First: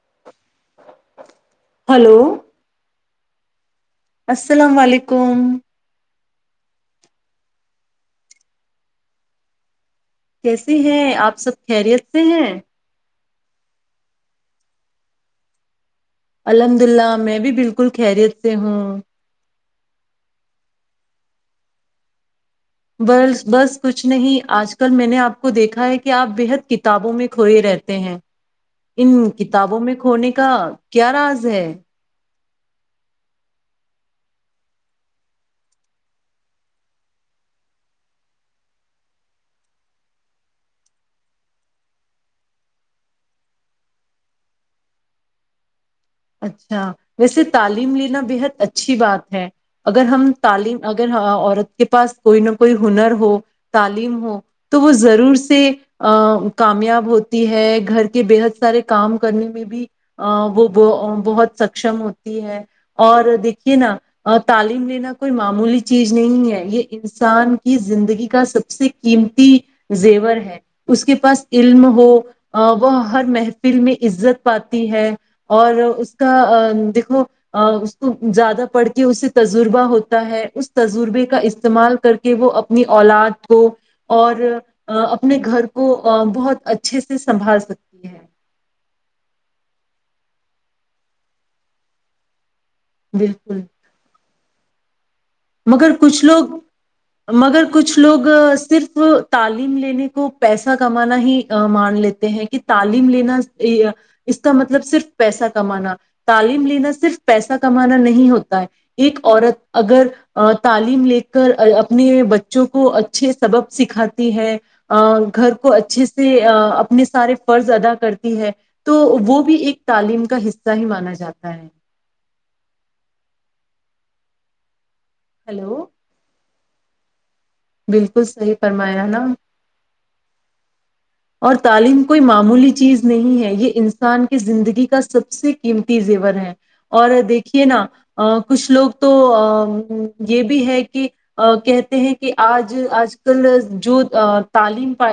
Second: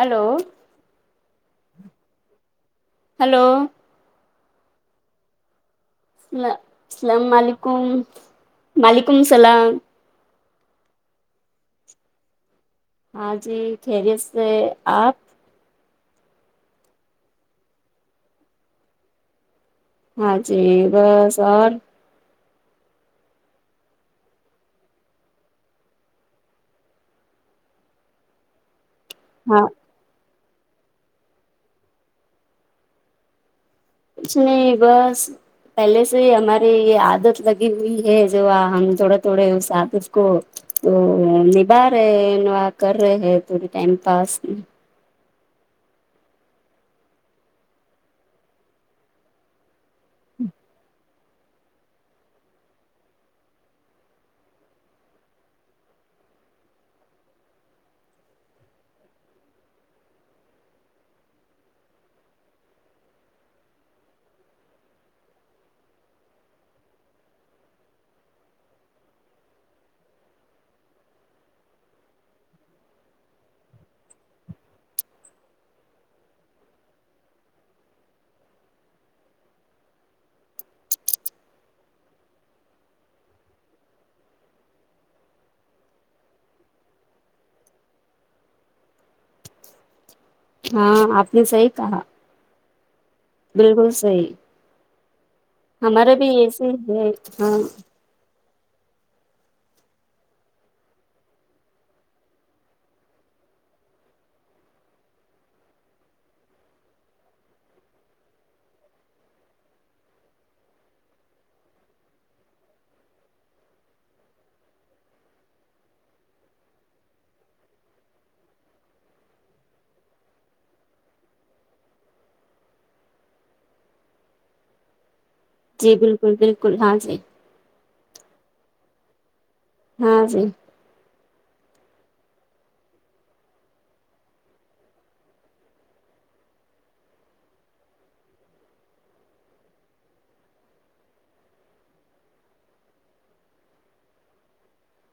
hello hello hello السلام علیکم الل السلام علیکم وعلیکم سلام کیسے ہیں آپ سب خیریت سے ہیں ہاں جی خیریت سے آپ الحمد للہ میں بھی بالکل خیریت سے ہوں ہاں جی بس اور بس کچھ نہیں آج کل میں نے آپ کو دیکھا ہے کہ آپ بے حد کتابوں میں کھوئے رہتے ہیں ان ہاں کتابوں میں کھونے کا کیا راز ہے کچھ نہیں بس پہلے سے ہی ہماری یہ عادت لگی ہوئی ہے جو ہم تھوڑے تھوڑے اس عادت کو تو نبا رہے ہیں کر رہے ہیں تھوڑے ٹائم پاس اچھا ویسے تعلیم لینا بےحد اچھی بات ہے اگر ہم تعلیم ا اگر عورت کے پاس کوئی نہ کوئی ہنر ہو تعلیم ہو تو وہ ضرور سے کامیاب ہوتی ہے گھر کے بےحد سارے کام کرنے میں بھی وہ بہت سکشم ہوتی ہے اور دیکھیے نا تعلیم لینا کوئی معمولی چیز نہیں ہے یہ انسان کی زندگی کا سب سے قیمتی زیور ہے اس کے پاس علم ہو وہ ہر محفل میں عزت پاتی ہے اور اس کا دیکھو اس کو زیادہ پڑھ کے اس سے تجربہ ہوتا ہے اس تجربے کا استعمال کر کے وہ اپنی اولاد کو اور اپنے گھر کو بہت اچھے سے سنبھال سکتی ہے ہاں آپ نے سی کہا بالکل صحی مگر کچھ لوگ ہے ہاں مگر کچھ لوگ صرف تعلیم لینے کو پیسہ کمانا ہی مان لیتے ہیں کہ تعلیم لینا اس کا مطلب صرف پیسہ کمانا تعلیم لینا صرف پیسہ کمانا نہیں ہوتا ہے ایک عورت اگر تعلیم لے کر اپنے بچوں کو اچھے سبب سکھاتی ہے گھر کو اچھے سے اپنے سارے فرض ادا کرتی ہے تو وہ بھی ایک تعلیم کا حصہ ہی مانا جاتا ہے ہلو جی بالکل بالکل کل حان سے بالکل صحیح فرمایا نا ہاں جی اور تعلیم کوئی معمولی چیز نہیں ہے یہ انسان کی زندگی کا سب سے قیمتی زیور ہے اور دیکھیے نا کچھ لوگ تو یہ بھی ہے کہ کہتے ہیں کہ آج آج کل جو تعلیم پ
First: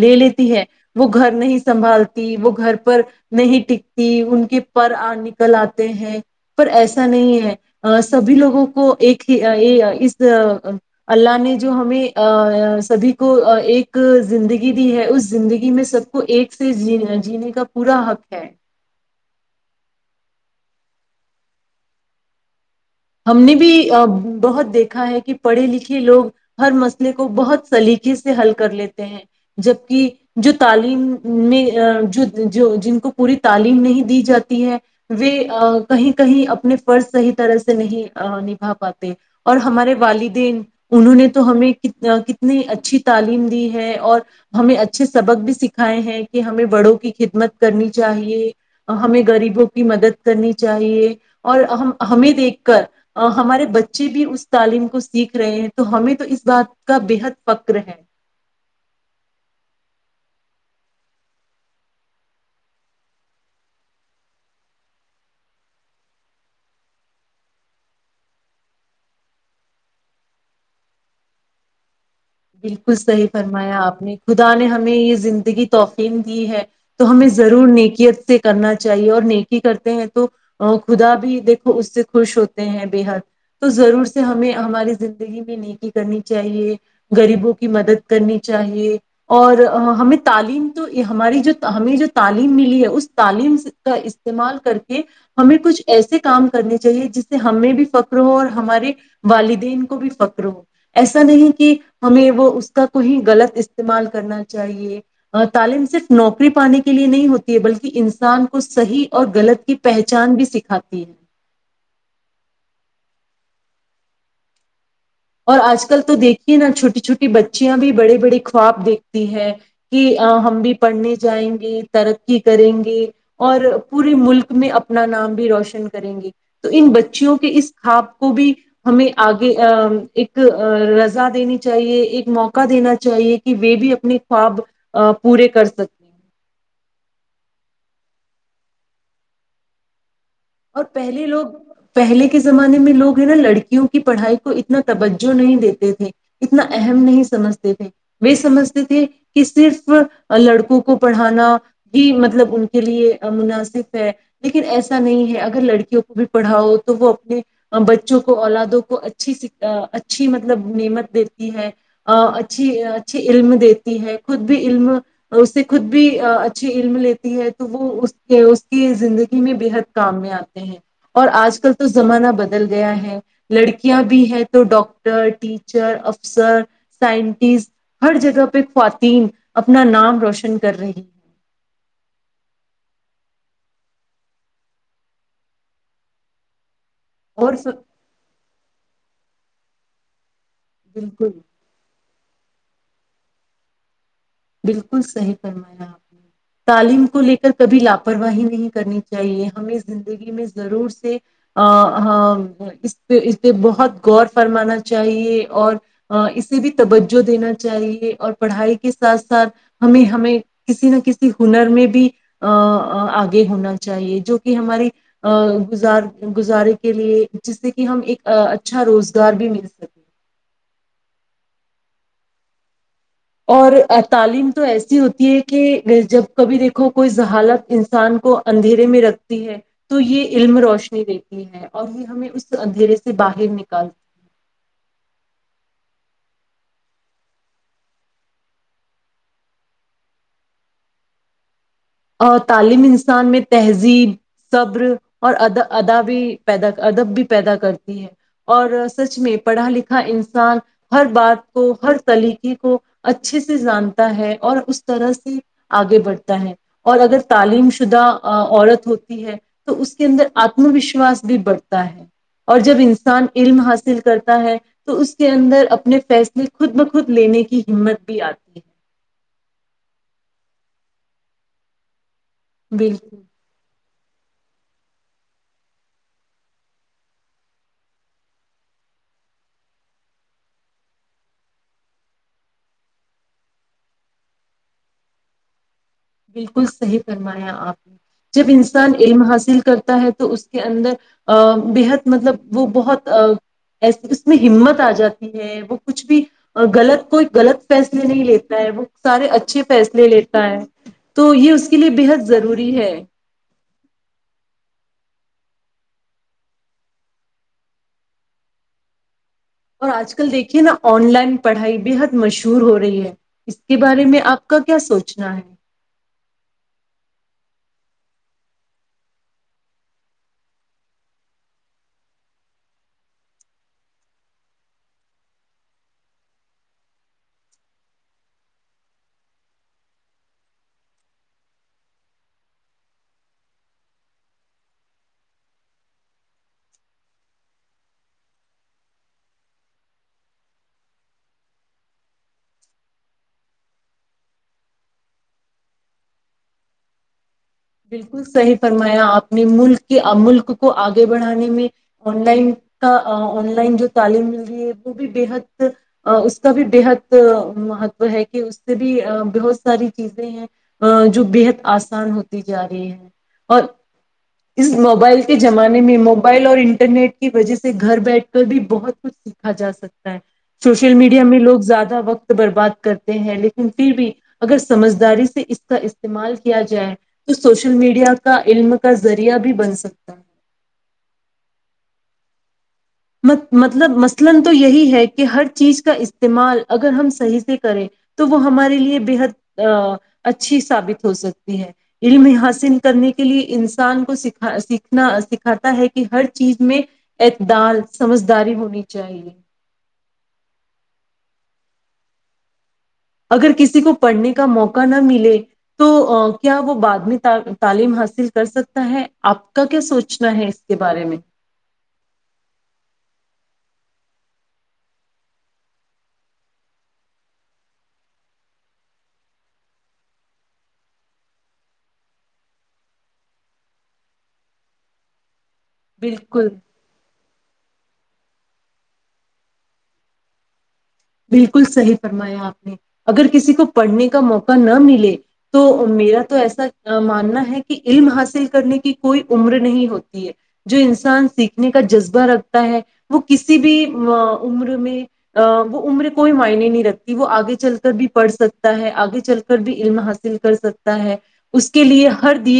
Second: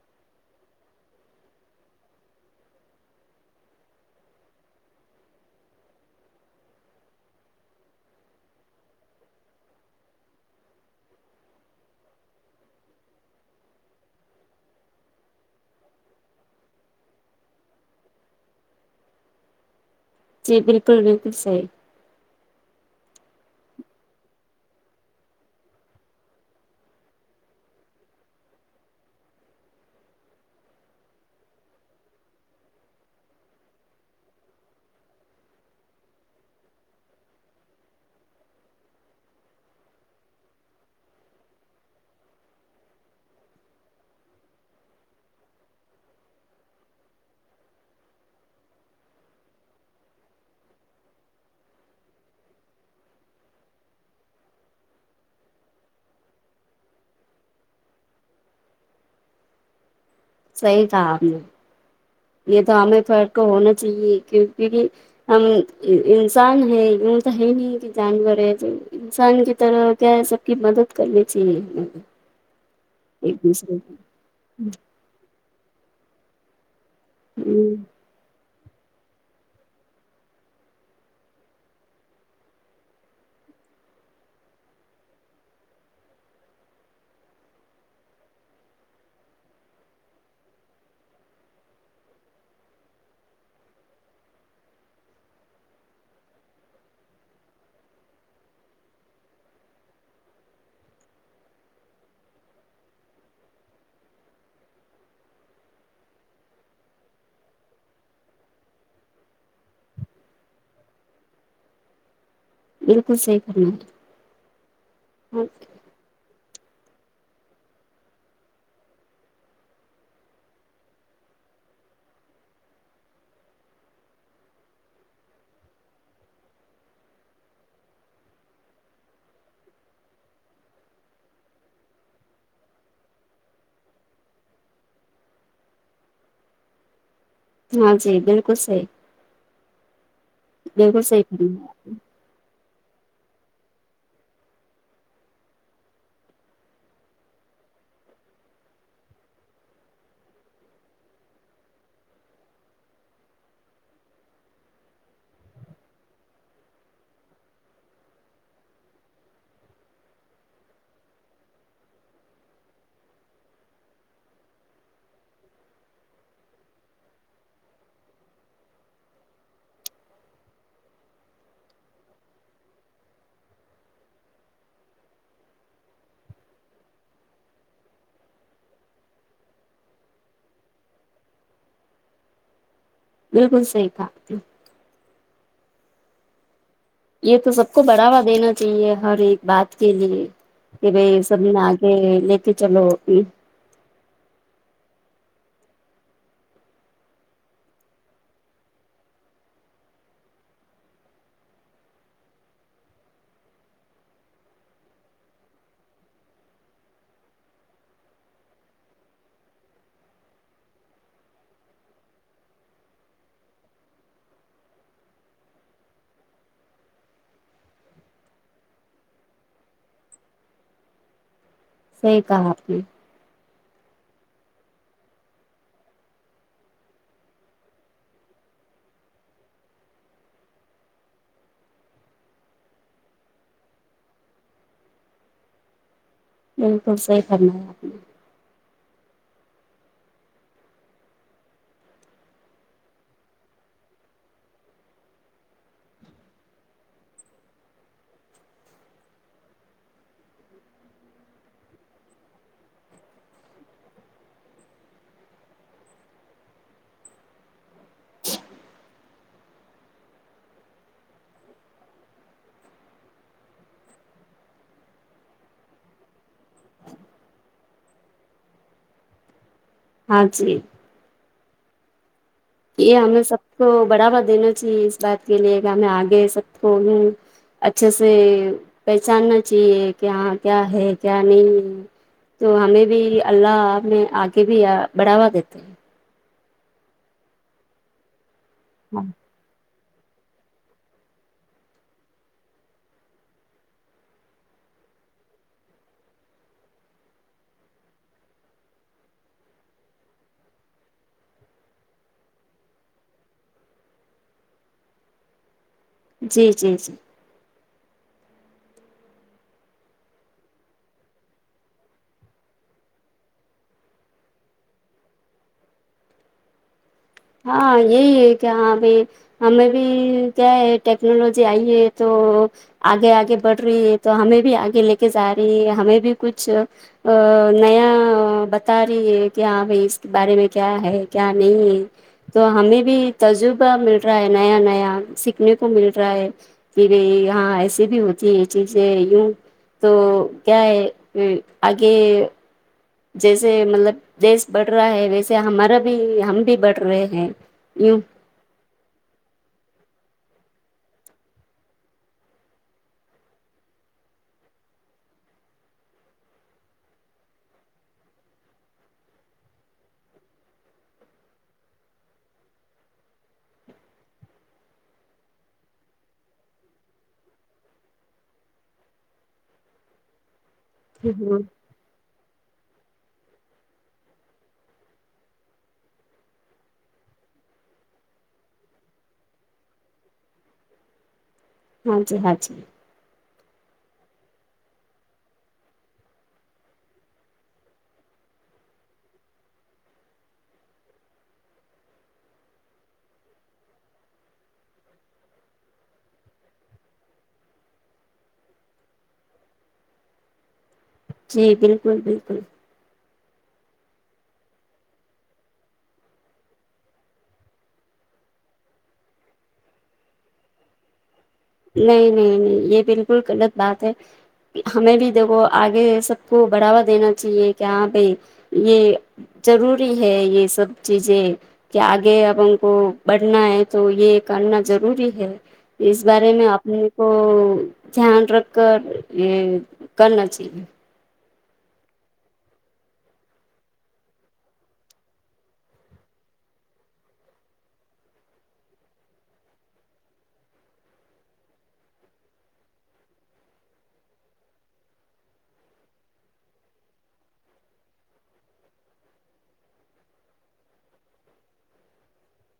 لے لیتی ہے وہ گھر نہیں سنبھالتی وہ گھر پر نہیں ٹکتی ان کے پر نکل آتے ہیں پر ایسا نہیں ہے سبھی لوگوں کو ایک ہی اس اللہ نے جو ہمیں سبھی کو ایک زندگی دی ہے اس زندگی میں سب کو ایک سے جینے کا پورا حق ہے جی بالکل بالکل صیح ہم نے بھی بہت دیکھا ہے کہ پڑھے لکھے لوگ ہر مسئلے کو بہت سلیقے سے حل کر لیتے ہیں جبک جو تعلیم نے جو جن کو پوری تعلیم نہیں دی جاتی ہے وہ کہیں کہیں اپنے فرض صحیح طرح سے نہیںا پاتے اور ہمارے والدین انہوں نے تو ہمیں کتنی اچھی تعلیم دی ہے اور ہمیں اچھے سبق بھی سکھائے ہیں کہ ہمیں بڑوں کی خدمت کرنی چاہیے ہمیں غریبوں کی مدد کرنی چاہیے اور ہم ہمیں دیکھ ہمارے بچے بھی اس تعلیم کو سیکھ رہے ہیں تو ہمیں تو اس بات کا بےحد فخر ہے صحیح تھا آپ نے یہ تو ہمیں فرق کو ہونا چاہیے کیونکہ ہم انسان ہے یوں تو ہے نہیں کہ جانور ہے انسان کی طرح کیا ہے سب کی مدد کرنی چاہیے ہم بالکل صحیح فرمایا آپ نے خدا نے ہمیں یہ زندگی توقین دی ہے تو ہمیں ضرور کی نیکیت سے کرنا چاہیے اور نیکی کرتے ہیں تو خدا بھی دیکھو اس سے خوش ہوتے ہیں بے حد تو ضرور سے ہمیں ہماری زندگی میں نیکی کرنی چاہیے غریبوں کی مدد کرنی چاہیے اور ہمیں تعلیم تو ہماری جو ہمیں جو تعلیم ملی ہے اس تعلیم کا استعمال کر کے ہمیں کچھ ایسے کام کرنے چاہیے جس سے ہمیں بھی فخر ہو اور ہمارے والدین کو بھی فخر ہو ایسا نہیں کہ ہمیں وہ اس کا کویں غلط استعمال کرنا چاہیے تعلیم صرف نوکری پانے کے لیے نہیں ہوتی ہے بلکہ انسان کو صحیح اور غلط کی پہچان بھی سکھاتی ہے بالکل صحی کرناا اور آج کل تو دیکھ کہ نہ چھوٹی چھوٹی بچیاں بھی بڑے بڑے خواب دیکھتی ہیں کہ ہم بھی پڑھنے جائیں گے ترقی کریں گے اور پورے ملک میں اپنا نام بھی روشن کریں گے تو ان بچیوں کے اس خواب کو بھی ہمیں آگے ایک رضا دینی چاہیے ایک موقع دینا چاہیے کہ وہ بھی اپنے خواب پورے کر سکیں ہاں جی بالکل صحیح اور بالکل صحیح پہلے لوگ کرنا ہے، پہلے کے زمانے میں لوگ نا لڑکیوں کی پڑھائی کو اتنا توجہ نہیں دیتے تھے اتنا اہم نہیں سمجھتے تھے وہ سمجھتے تھے کہ صرف لڑکوں کو پڑھانا بھی مطلب ان کے لیے مناسب ہے لیکن ایسا نہیں ہے اگر لڑکیوں کو بھی پڑھاؤ تو وہ اپنے بچوں کو اولادوں کو اچھی اچھی مطلب نعمت دیتی ہے اچھی اچھی علم دیتی ہے خود بھی علم اسے خود بھی اچھی علم لیتی ہے تو وہ اس اس کی زندگی میں بےحد کام میں آتے ہیں اور آج کل تو زمانہ بدل گیا ہے لڑکیاں بھی ہیں تو ڈاکٹر ٹیچر افسر سائنٹسٹ ہر جگہ پہ خواتین اپنا نام روشن کر رہی ہیں بالکل صحی تھا یہ تو سب کو بڑھاوا دینا چاہیے ہر ایک بات کے لیے کہ بائی یہ بالکل سب آگے کہ چلو بھی بالکل صحیح فرمایا آپ نے تعلیم کو لے کر کبھی لاپرواہی نہیں کرنی چاہیے ہمیں زندگی میں ضرور سے اس پہ اس پہ بہت غور فرمانا چاہیے اور اسے بھی توجہ دینا چاہیے اور پڑھائی کے ساتھ ساتھ ہمیں ہمیں کسی نہ کسی ہنر میں بھی ا آگے ہونا چاہیے جو کہ ہمارے ا گزار گزارے کے لیے جس سے کہ ہم ایک اچھا روزگار بھی مل سکے صحیح کہا آپ نے اور تعلیم تو ایسی ہوتی ہے کہ جب کبھی دیکھو کوئی زہالت انسان کو اندھیرے میں رکھتی ہے تو یہ علم روشنی دیتی ہے اور یہ ہمیں اس اندھیرے سے باہر نکالتی ہے بالکل صحیح کرنا ہے آپ نے تعلیم انسان میں تہذیب صبر اور ادا ادا بھی پیدا ادب بھی پیدا کرتی ہے اور سچ میں پڑھا لکھا انسان ہر بات کو ہر طلیقے کو اچھے سے جانتا ہے اور اس طرح سے آگے بڑھتا ہے اور اگر تعلیم شدہ عورت ہوتی ہے تو اس کے اندر آتم وشواس بھی بڑھتا ہے اور جب انسان علم حاصل کرتا ہے تو اس کے اندر اپنے فیصلے خود بخود لینے کی ہمت بھی آتی ہے ہجی یہ ہم بالکل نے سب کو بڑھاوا دینا چاہیے اس بات کے لیے کہ ہمیں آگے سب کو ی اچھے سے پہچاننا چاہیے کہ ہاں کیا ہے کیا نہیں ہے تو ہمیں بھی اللہ میں آگے بھی بڑھاوا دیتے ہیں بالکل صحیح فرمایا آپ نے جب انسان علم حاصل کر ہوتا ہے تو اس کے اندر بےحد مطلب وہ بہت اس میں ہمت آ جاتی ہے وہ کچھ بھی غلط کوئی غلط فیصلے نہیں لیتا ہے وہ سارے اچھے فیصلے لیتا ہے تو یہ اس کے لیے بےحد ضروری ہے جی جی جی اور آج کل دیکھیے نا آن لائن پڑھائی بے حد مشہور ہو رہی ہے اس کے بارے میں آپ کا کیا سوچنا ہے ہاں یہی ہے کہ ہاں بھائی ہمیں بھی کیا ہے ٹیکنالوجی آئی ہے تو آگے آگے بڑھ رہی ہے تو ہمیں بھی آگے لے کے جا رہی ہے ہمیں بھی کچھ نیا بتا رہی ہے کہ ہاں بھائی اس کے بارے میں کیا ہے کیا نہیں ہے تو ہمیں بھی تجربہ مل رہا ہے نیا نیا سیکھنے کو مل رہا ہے کہ بھائی ہاں ایسی بھی ہوتی ہے یہ چیزیں یوں تو کیا ہے آگے جیسے مطلب دیش بڑھ رہا ہے ویسے ہمارا بھی ہم بھی بڑھ رہے ہیں یوں بالکل صحیح فرمایا آپ نے ملک کہ ملک کو آگے بڑھانے میں آن لائن کا آن لائن جو تعلیم مل رہی ہے وہ بھی بحد اس کا بھی بےحد مہتو ہے کہ اس سے بھی بہت ساری چیزیں ہیں جو بےحد آسان ہو جا رہی ہے اور اس موبائل کے زمانے میں موبائل اور انٹرنیٹ کی وجہ سے گھر بیٹھ کر بھی بہت کچھ سیکھا جا سکتا ہے سوشل میڈیا میں ہاں لوگ زیادہ وقت برباد کرتے ہیں لیکن پھر بھی اگر سمجھداری سے اس کا استعمال کیا جائے تو سوشل میڈیا کا علم کا ذریعہ بھی بن سکتا ہے ہاں جی ہاں جی مطلب مثلا تو یہی ہے کہ ہر چیز کا استعمال اگر ہم صحیح سے کریں تو وہ ہمارے لیے بے حد اچھی ثابت ہو سکتی ہے علم ہی حاصل کرنے کے لیے انسان کو سیکھنا سکھاتا ہے کہ ہر چیز میں اعتدال سمجھداری ہونی چاہیے جی بالکل بالکل اگر کسی کو پڑھنے کا موقع نہ ملے تو کیا وہ بعد میں تعلیم حاصل کر سکتا ہے آپ کا کیا سوچنا ہے اس کے بارے میں نہیں نہیں نہیں یہ بالکل غلط بات ہے ہمیں بھی دیکھو آگے سب کو بڑھاوا دینا چاہیے کہ ہاں بھائی یہ ضروری ہے یہ سب چیزیں کہ آگے اب ان کو بڑھنا ہے تو یہ کرنا ضروری ہے اس بارے میں بالکل اپنے کو دھیان رکھ کر یہ کرنا چاہیے بالکل صحیح فرمایا آپ نے اگر کسی کو پڑھنے کا موقع نہ ملے تو میرا تو ایسا ماننا ہے کہ علم حاصل کرنے کی کوئی عمر نہیں ہوتی ہے جو انسان سیکھنے کا جذبہ رکھتا ہے وہ کسی بھی عمر میں وہ عمر کوئی معائنی نہیں رکھتی وہ آگے چل کر بھی پڑھ سکتا ہے آگے چل کر بھی علم حاصل کر سکتا ہے اس کے لیے ہر دی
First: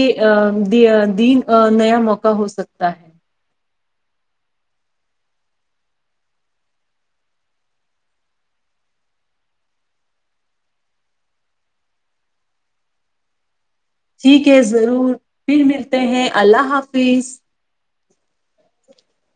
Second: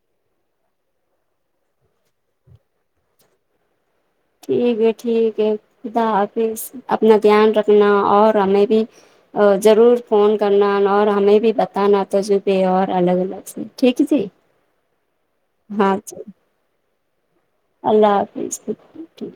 دین نیا موقع ہو سکتا ہے ٹھیک ہے ٹھیک ہے خدا حافظ اپنا دھیان رکھنا اور ہمیں بھی ضرور فون کرنا اور ہمیں بھی بتانا تجبہ اور الگ الگ سے ہے جی ٹھیک ہے ضرور پھر ہاں ملتے جی ہیں اللہ حافظ اسیس اللہ حافظ ٹھیک